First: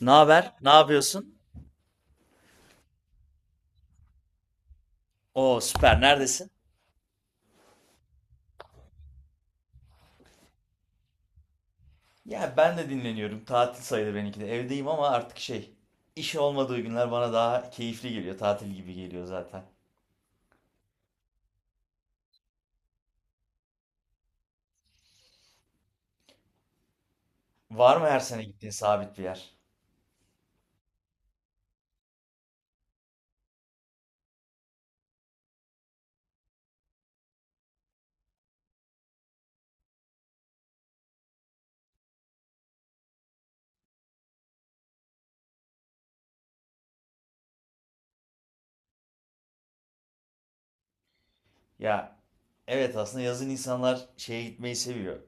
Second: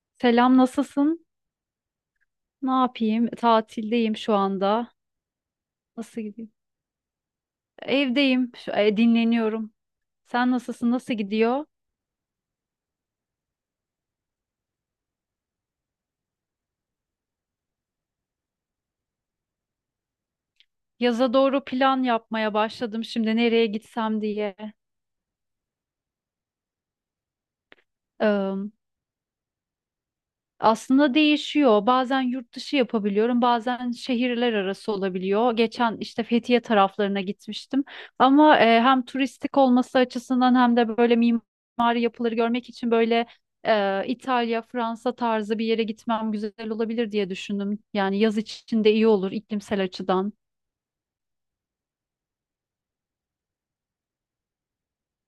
Ne haber? Selam, Ne nasılsın? yapıyorsun? Ne yapayım? Tatildeyim şu anda. Oo süper. Nasıl Neredesin? gideyim? Evdeyim, dinleniyorum. Sen nasılsın? Nasıl gidiyor? Ya ben de dinleniyorum. Tatil sayılır benimki de. Evdeyim ama artık şey, iş olmadığı günler bana daha keyifli geliyor. Tatil gibi geliyor zaten. Yaza doğru plan yapmaya başladım şimdi nereye gitsem diye. Var mı her sene gittiğin sabit bir yer? Aslında değişiyor. Bazen yurt dışı yapabiliyorum, bazen şehirler arası olabiliyor. Geçen işte Fethiye taraflarına gitmiştim. Ama hem turistik olması açısından hem de böyle mimari yapıları görmek için böyle İtalya, Fransa tarzı bir yere gitmem güzel olabilir diye düşündüm. Yani yaz için de iyi olur iklimsel açıdan. Ya evet aslında yazın insanlar şeye gitmeyi seviyor.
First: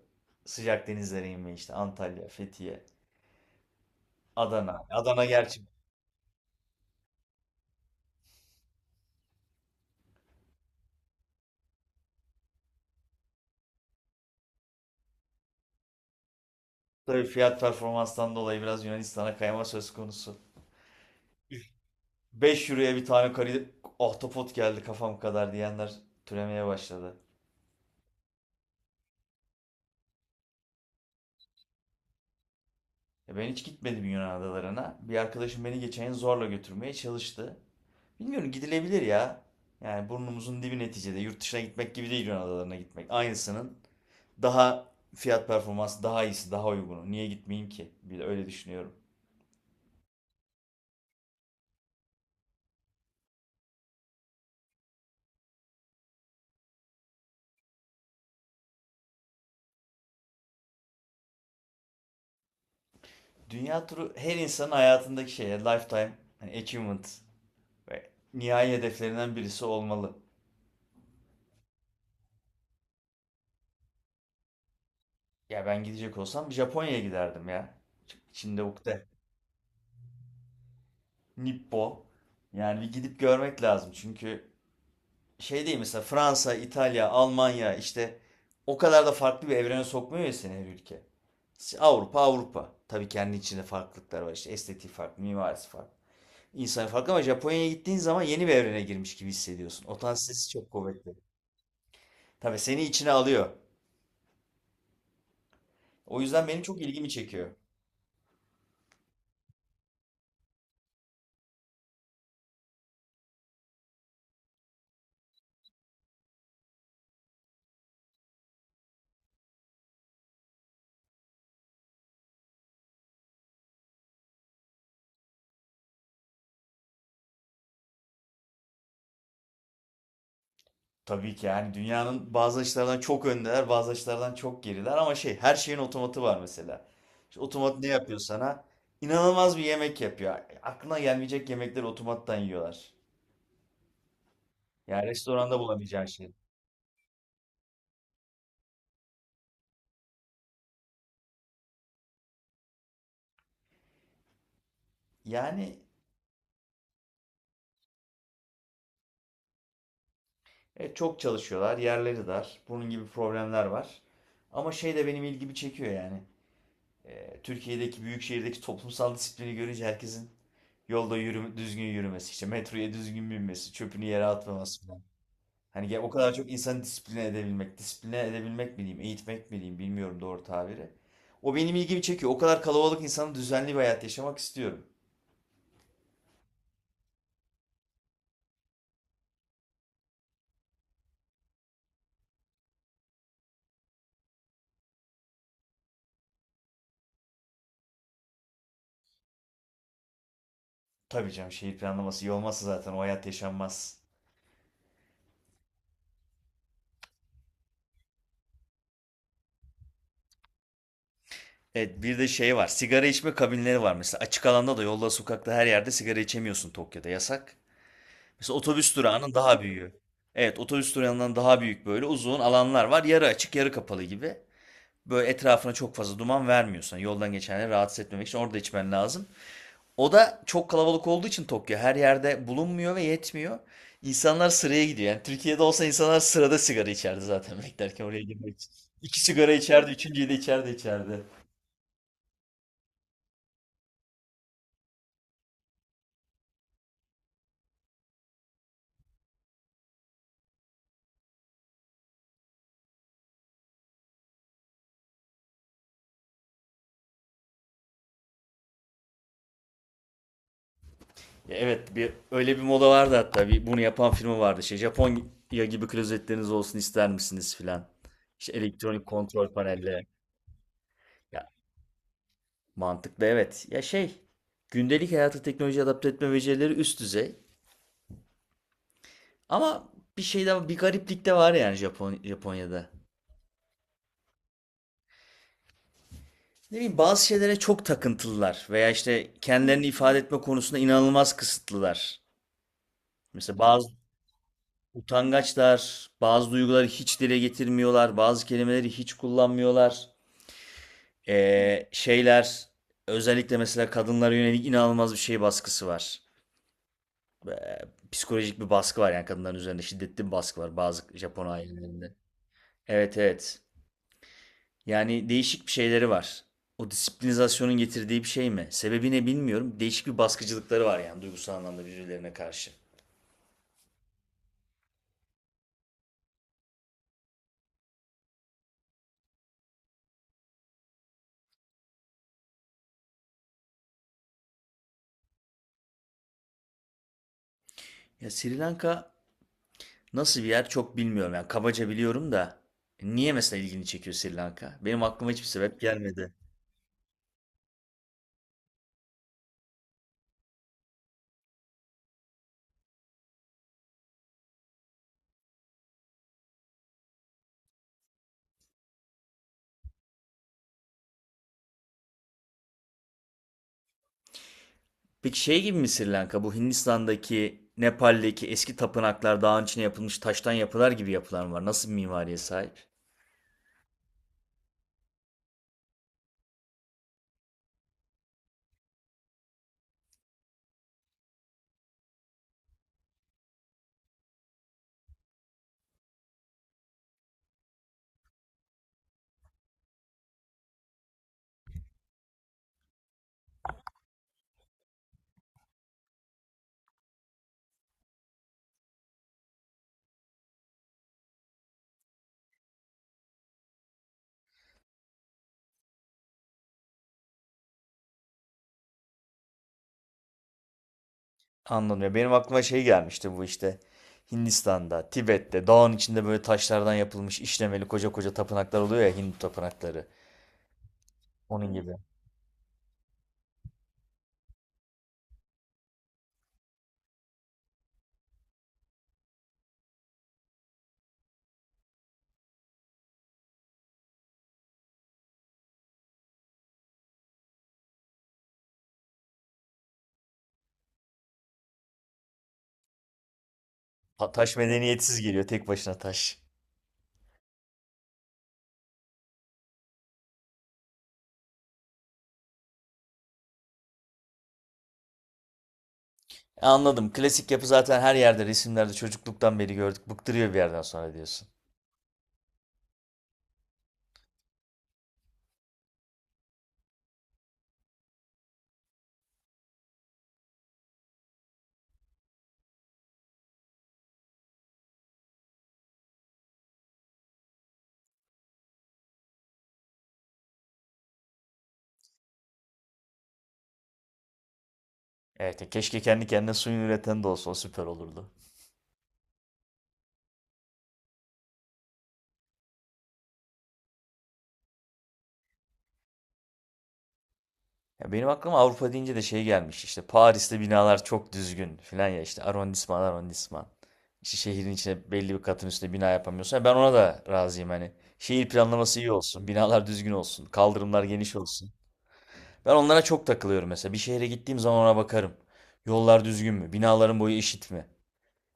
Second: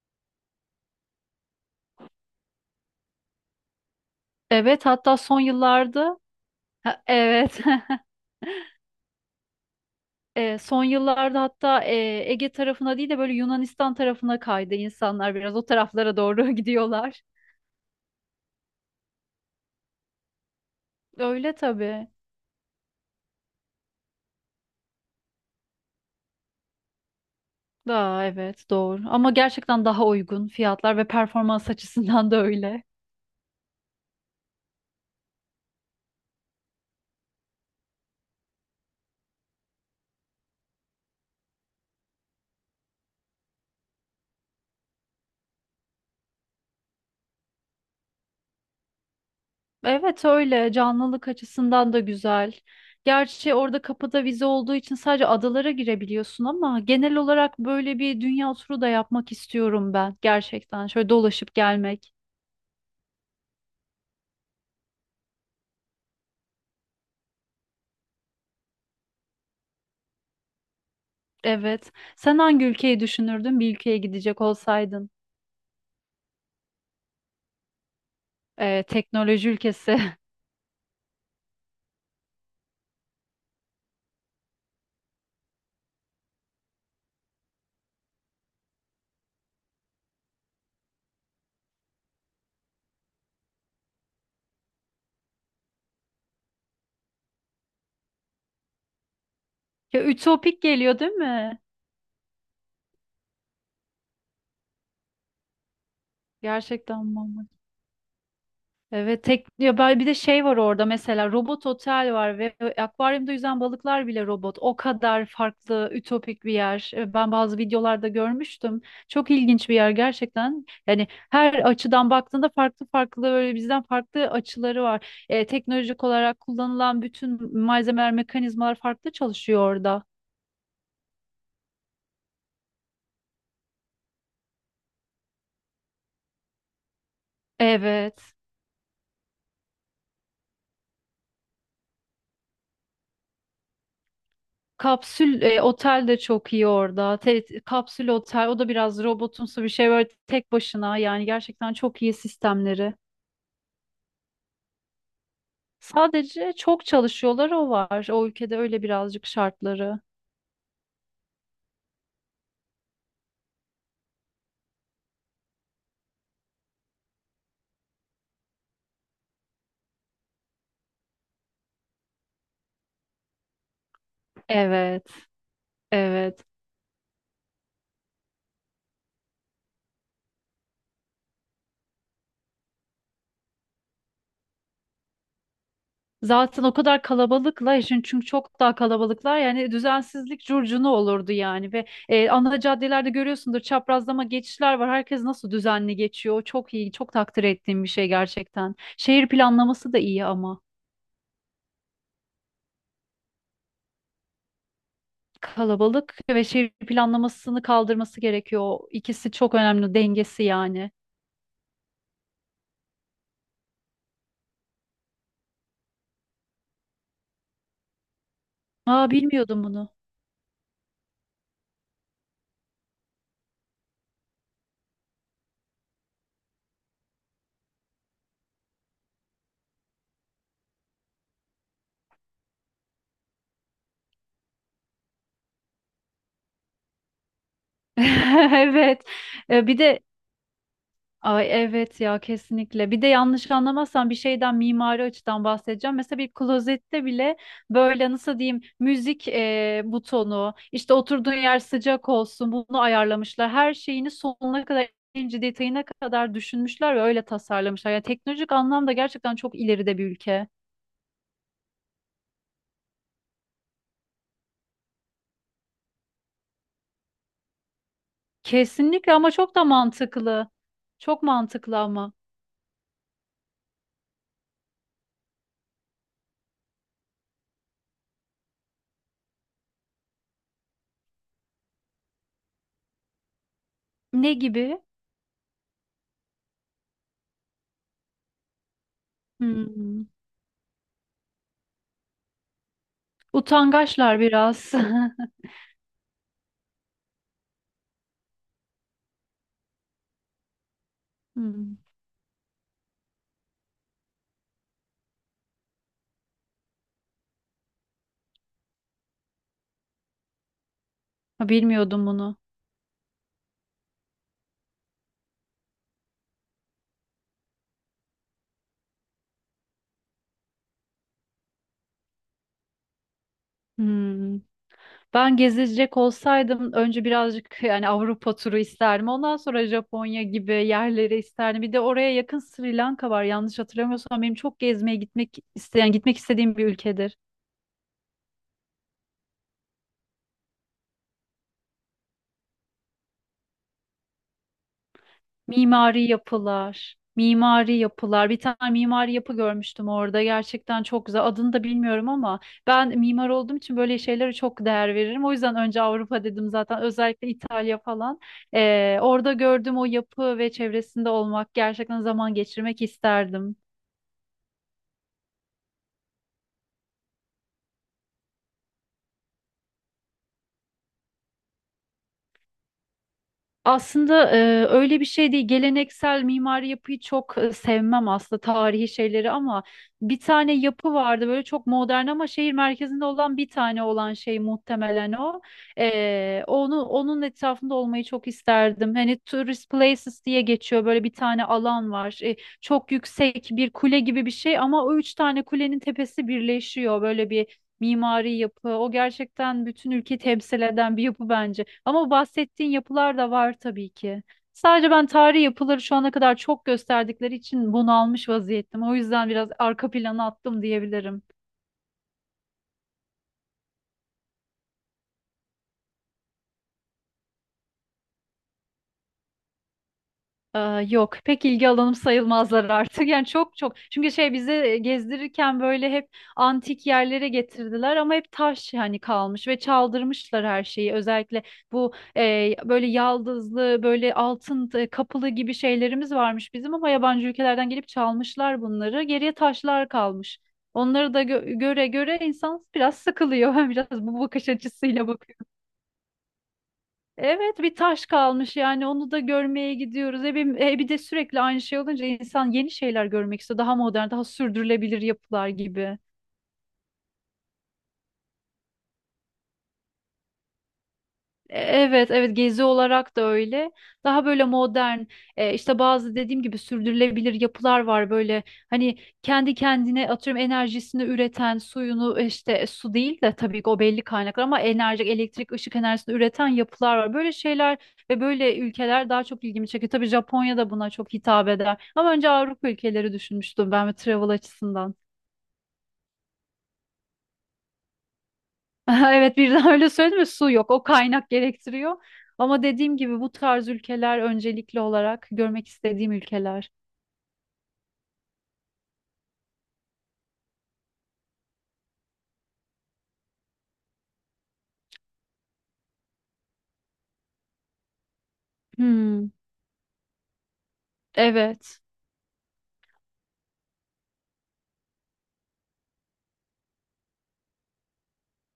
Sıcak denizlere inmeyi işte Antalya, Fethiye, Adana. Evet, hatta Adana son gerçi yıllarda... Ha, evet. Son yıllarda hatta Ege tarafına değil de böyle Yunanistan tarafına kaydı insanlar, biraz o taraflara doğru gidiyorlar. tabii fiyat performanstan dolayı biraz Yunanistan'a kayma söz konusu. Öyle tabii. 5 euroya bir tane kari ahtapot geldi kafam kadar diyenler türemeye başladı. Daha, evet, doğru, ama gerçekten daha uygun fiyatlar ve performans açısından da öyle. Ben hiç gitmedim Yunan adalarına. Bir arkadaşım beni geçen yıl zorla götürmeye çalıştı. Bilmiyorum gidilebilir ya. Yani burnumuzun dibi neticede. Yurt dışına gitmek gibi değil Yunan adalarına gitmek. Aynısının daha fiyat performans daha iyisi, daha uygunu. Niye gitmeyeyim ki? Bir de öyle düşünüyorum. Evet, öyle canlılık açısından da güzel. Gerçi orada kapıda vize olduğu için sadece adalara girebiliyorsun ama genel olarak böyle bir dünya turu da yapmak istiyorum ben gerçekten. Şöyle dolaşıp gelmek. Dünya turu her insanın hayatındaki şey. Lifetime hani achievement ve nihai hedeflerinden birisi olmalı. Evet. Sen hangi ülkeyi düşünürdün bir ülkeye gidecek olsaydın? Ya ben gidecek olsam Japonya'ya giderdim ya. Şimdi ukde. Teknoloji ülkesi. Nippo. Yani bir gidip görmek lazım çünkü şey değil mesela Fransa, İtalya, Almanya işte o kadar da farklı bir evrene sokmuyor ya seni her ülke. İşte Avrupa Avrupa. Tabii kendi içinde farklılıklar var işte estetiği farklı, mimarisi farklı. İnsan farklı ama Japonya'ya gittiğin zaman yeni bir evrene girmiş gibi hissediyorsun. Ya Otantisitesi ütopik çok geliyor değil kuvvetli. mi? Tabii seni içine alıyor. O yüzden benim çok ilgimi Gerçekten çekiyor. bambaşka. Evet, tek ya bir de şey var orada, mesela robot otel var ve akvaryumda yüzen balıklar bile robot. O kadar farklı, ütopik bir yer. Ben bazı videolarda görmüştüm. Çok ilginç bir yer gerçekten. Yani her açıdan baktığında farklı farklı, böyle bizden farklı açıları var. Teknolojik olarak kullanılan bütün malzemeler, mekanizmalar farklı çalışıyor orada. Tabii ki yani dünyanın bazı açılardan çok öndeler, bazı açılardan çok geriler ama şey her şeyin otomatı var mesela. İşte otomat ne yapıyor Evet. sana? İnanılmaz bir yemek yapıyor. Aklına gelmeyecek yemekleri otomattan yiyorlar. Yani Kapsül restoranda e, bulamayacağın otel de şey. çok iyi orada. Kapsül otel, o da biraz robotumsu bir şey, böyle tek başına, yani gerçekten çok iyi sistemleri. Yani Sadece çok çalışıyorlar, o var. O ülkede öyle birazcık şartları. Çok çalışıyorlar, yerleri dar. Bunun gibi problemler var. Ama şey de benim ilgimi çekiyor yani. E, Türkiye'deki büyük şehirdeki toplumsal disiplini görünce herkesin yolda yürüme, düzgün yürümesi, işte metroya düzgün binmesi, çöpünü yere atmaması. Evet, Hani ya o kadar evet. çok insanı disipline edebilmek, disipline edebilmek mi diyeyim, eğitmek mi diyeyim bilmiyorum doğru tabiri. O benim ilgimi çekiyor. O kadar kalabalık insanın düzenli bir hayat yaşamak istiyorum. Zaten o kadar kalabalıklar için, çünkü çok daha kalabalıklar, yani düzensizlik curcuna olurdu yani, ve ana caddelerde görüyorsundur, çaprazlama geçişler var. Herkes nasıl düzenli geçiyor. O çok iyi, çok takdir ettiğim bir şey gerçekten. Şehir planlaması da iyi ama. Tabii canım şehir planlaması iyi olmazsa zaten o hayat yaşanmaz. Kalabalık ve şehir planlamasını kaldırması gerekiyor. O İkisi çok önemli, dengesi yani. Evet bir de şey var. Sigara içme kabinleri var mesela. Açık alanda da yolda, sokakta her yerde sigara içemiyorsun Tokyo'da. Yasak. Mesela otobüs Aa, durağının daha bilmiyordum bunu. büyüğü. Evet otobüs durağından daha büyük böyle uzun alanlar var. Yarı açık yarı kapalı gibi. Böyle etrafına çok fazla duman vermiyorsan yoldan geçenleri rahatsız etmemek için orada içmen lazım. O da çok kalabalık olduğu için Tokyo her yerde bulunmuyor ve yetmiyor. İnsanlar sıraya gidiyor. Yani Türkiye'de olsa insanlar sırada sigara içerdi zaten beklerken oraya girmek için. Evet. İki sigara Bir içerdi, de, üçüncüyü de içerdi içerdi. ay, evet ya, kesinlikle. Bir de yanlış anlamazsan bir şeyden mimari açıdan bahsedeceğim. Mesela bir klozette bile böyle, nasıl diyeyim, müzik butonu, işte oturduğun yer sıcak olsun, bunu ayarlamışlar. Her şeyini sonuna kadar, ince detayına kadar düşünmüşler ve öyle tasarlamışlar. Yani teknolojik anlamda gerçekten çok ileride bir ülke. Ya evet bir öyle bir moda vardı hatta. Bir bunu yapan firma vardı. Şey Japonya gibi klozetleriniz olsun ister misiniz filan. İşte elektronik Kesinlikle, ama kontrol çok da panelleri. mantıklı. Çok Ya mantıklı ama. mantıklı evet. Ya şey gündelik hayata teknoloji adapte etme becerileri üst düzey. Ama bir şey de bir gariplik de var yani Japonya'da. Ne gibi? Ne bileyim bazı şeylere çok takıntılılar veya işte kendilerini Hmm. ifade etme konusunda inanılmaz kısıtlılar. Mesela bazı Utangaçlar biraz. utangaçlar, bazı duyguları hiç dile getirmiyorlar, bazı kelimeleri hiç kullanmıyorlar. Hmm. Şeyler özellikle mesela kadınlara yönelik inanılmaz bir şey baskısı var. Psikolojik bir baskı var yani kadınların üzerinde şiddetli bir baskı var bazı Ha, Japon bilmiyordum ailelerinde. bunu. Evet, evet. Yani değişik bir şeyleri var. O disiplinizasyonun getirdiği bir şey mi? Sebebi ne bilmiyorum. Değişik bir baskıcılıkları var yani duygusal anlamda birbirlerine karşı. Hmm. Ben gezecek olsaydım önce birazcık yani Avrupa turu isterdim. Ondan sonra Japonya gibi yerleri isterdim. Bir de oraya yakın Sri Lanka var. Yanlış hatırlamıyorsam benim çok gezmeye gitmek istediğim bir ülkedir. Ya Sri Lanka nasıl bir yer çok bilmiyorum. Yani kabaca biliyorum da niye mesela ilgini çekiyor Sri Lanka? Benim aklıma hiçbir sebep Mimari gelmedi. yapılar, mimari yapılar. Bir tane mimari yapı görmüştüm orada. Gerçekten çok güzel. Adını da bilmiyorum, ama ben mimar olduğum için böyle şeylere çok değer veririm. O yüzden önce Avrupa dedim zaten. Özellikle İtalya falan. Orada gördüğüm o yapı ve çevresinde olmak, gerçekten zaman geçirmek isterdim. Peki şey gibi mi Sri Lanka? Bu Hindistan'daki, Nepal'deki eski tapınaklar dağın içine yapılmış taştan yapılar gibi yapılar mı var? Nasıl bir mimariye sahip? Aslında öyle bir şey değil. Geleneksel mimari yapıyı çok sevmem aslında, tarihi şeyleri, ama bir tane yapı vardı, böyle çok modern ama şehir merkezinde olan bir tane olan şey, muhtemelen o. Onun etrafında olmayı çok isterdim. Hani tourist places diye geçiyor, böyle bir tane alan var. Çok yüksek bir kule gibi bir şey, ama o üç tane kulenin tepesi birleşiyor, böyle bir mimari yapı. O gerçekten bütün ülkeyi temsil eden bir yapı bence. Ama bahsettiğin yapılar da var tabii ki. Sadece ben tarihi yapıları şu ana kadar çok gösterdikleri için bunalmış vaziyettim. O yüzden biraz arka plana attım diyebilirim. Anladım ya. Benim aklıma şey gelmişti bu işte. Hindistan'da, Tibet'te, dağın içinde böyle taşlardan yapılmış işlemeli koca koca tapınaklar oluyor ya Hindu tapınakları. Ee, Yok, pek ilgi Onun alanım gibi. sayılmazlar artık yani, çok çünkü şey, bize gezdirirken böyle hep antik yerlere getirdiler, ama hep taş hani kalmış ve çaldırmışlar her şeyi, özellikle bu böyle yaldızlı, böyle altın kapılı gibi şeylerimiz varmış bizim, ama yabancı ülkelerden gelip çalmışlar bunları, geriye taşlar kalmış, onları da göre göre insan biraz sıkılıyor biraz bu Ta- bakış taş açısıyla medeniyetsiz bakıyor. geliyor tek başına taş. Evet, bir taş kalmış yani, onu da görmeye gidiyoruz. Bir de sürekli aynı şey olunca insan yeni şeyler görmek istiyor. Daha modern, daha sürdürülebilir yapılar gibi. Anladım. Klasik yapı zaten her yerde resimlerde çocukluktan beri gördük. Bıktırıyor bir yerden sonra diyorsun. Evet, evet, gezi olarak da öyle. Daha böyle modern, işte bazı dediğim gibi sürdürülebilir yapılar var böyle. Hani kendi kendine, atıyorum, enerjisini üreten, işte su değil de tabii ki, o belli kaynaklar, ama enerji, elektrik, ışık enerjisini üreten yapılar var. Böyle şeyler ve böyle ülkeler daha çok ilgimi çekiyor. Tabii Japonya da buna çok hitap eder. Ama önce Avrupa ülkeleri düşünmüştüm ben, ve travel açısından. Evet, ya keşke kendi kendine suyunu üreten de olsa o süper olurdu. Evet, birden öyle söyledim ve su yok. O kaynak gerektiriyor. Ama dediğim gibi bu tarz ülkeler öncelikli olarak görmek istediğim ülkeler. Ya benim aklıma Avrupa deyince de şey gelmiş. İşte Paris'te binalar çok düzgün filan ya işte arrondisman arrondisman. İşte şehrin içine belli bir katın üstüne bina yapamıyorsun. Ya ben ona da razıyım hani. Şehir planlaması iyi Hmm, olsun, binalar düzgün olsun, kaldırımlar geniş olsun. evet. Ben onlara çok takılıyorum mesela. Bir şehre gittiğim zaman ona bakarım. Yollar düzgün mü? Binaların boyu eşit mi?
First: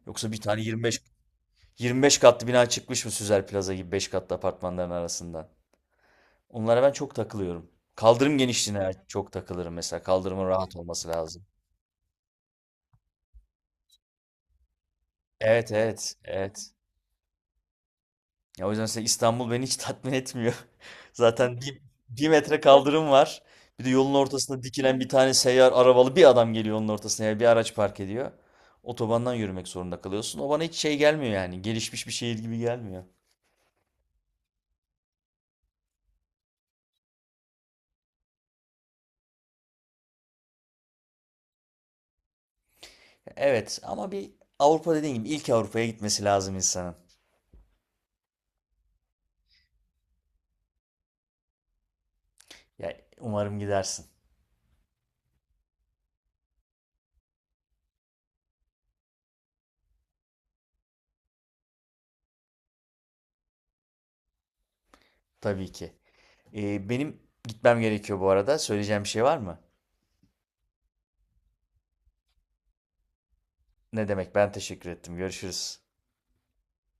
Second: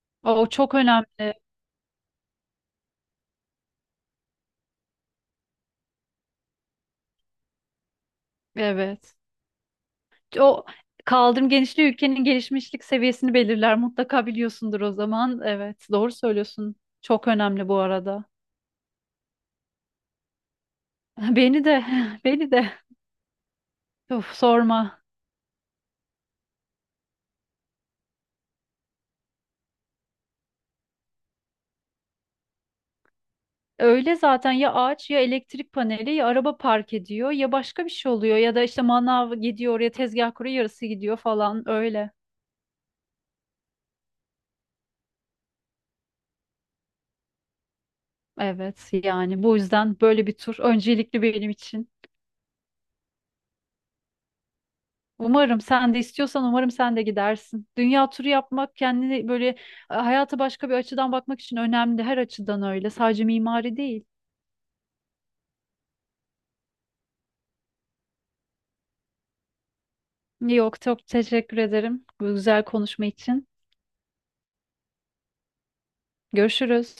Yoksa bir O tane çok yirmi beş önemli. yirmi beş katlı bina çıkmış mı Süzer Plaza gibi 5 katlı apartmanların arasından? Onlara ben çok takılıyorum. Kaldırım genişliğine Evet. çok takılırım mesela. Kaldırımın O rahat olması lazım. kaldırım genişliği ülkenin gelişmişlik seviyesini belirler. Mutlaka biliyorsundur o zaman. Evet, Evet, doğru evet, evet. söylüyorsun. Çok önemli bu arada. Ya o yüzden mesela İstanbul beni hiç tatmin etmiyor. Zaten Beni de, bir, bir beni metre de. kaldırım var. Bir de yolun Of, ortasında sorma. dikilen bir tane seyyar arabalı bir adam geliyor onun ortasına ya bir araç park ediyor. Otobandan yürümek zorunda kalıyorsun. O bana hiç şey gelmiyor yani. Gelişmiş bir şehir gibi gelmiyor. Öyle zaten, ya ağaç, ya elektrik paneli, ya araba park ediyor, ya başka bir şey oluyor, ya da işte manav gidiyor oraya tezgah kuruyor, yarısı gidiyor falan, öyle. Evet ama bir Avrupa dediğin gibi ilk Avrupa'ya gitmesi lazım insanın. Evet, yani bu yüzden böyle bir tur öncelikli benim için. Ya umarım gidersin. Umarım sen de istiyorsan, umarım sen de gidersin. Dünya turu yapmak, kendini böyle, hayata başka bir açıdan bakmak için önemli, her açıdan öyle, sadece mimari değil. Tabii ki. Benim gitmem gerekiyor bu arada. Söyleyeceğim bir şey var mı? Yok, çok teşekkür ederim bu güzel konuşma için. Ne demek? Ben teşekkür ettim. Görüşürüz. Görüşürüz.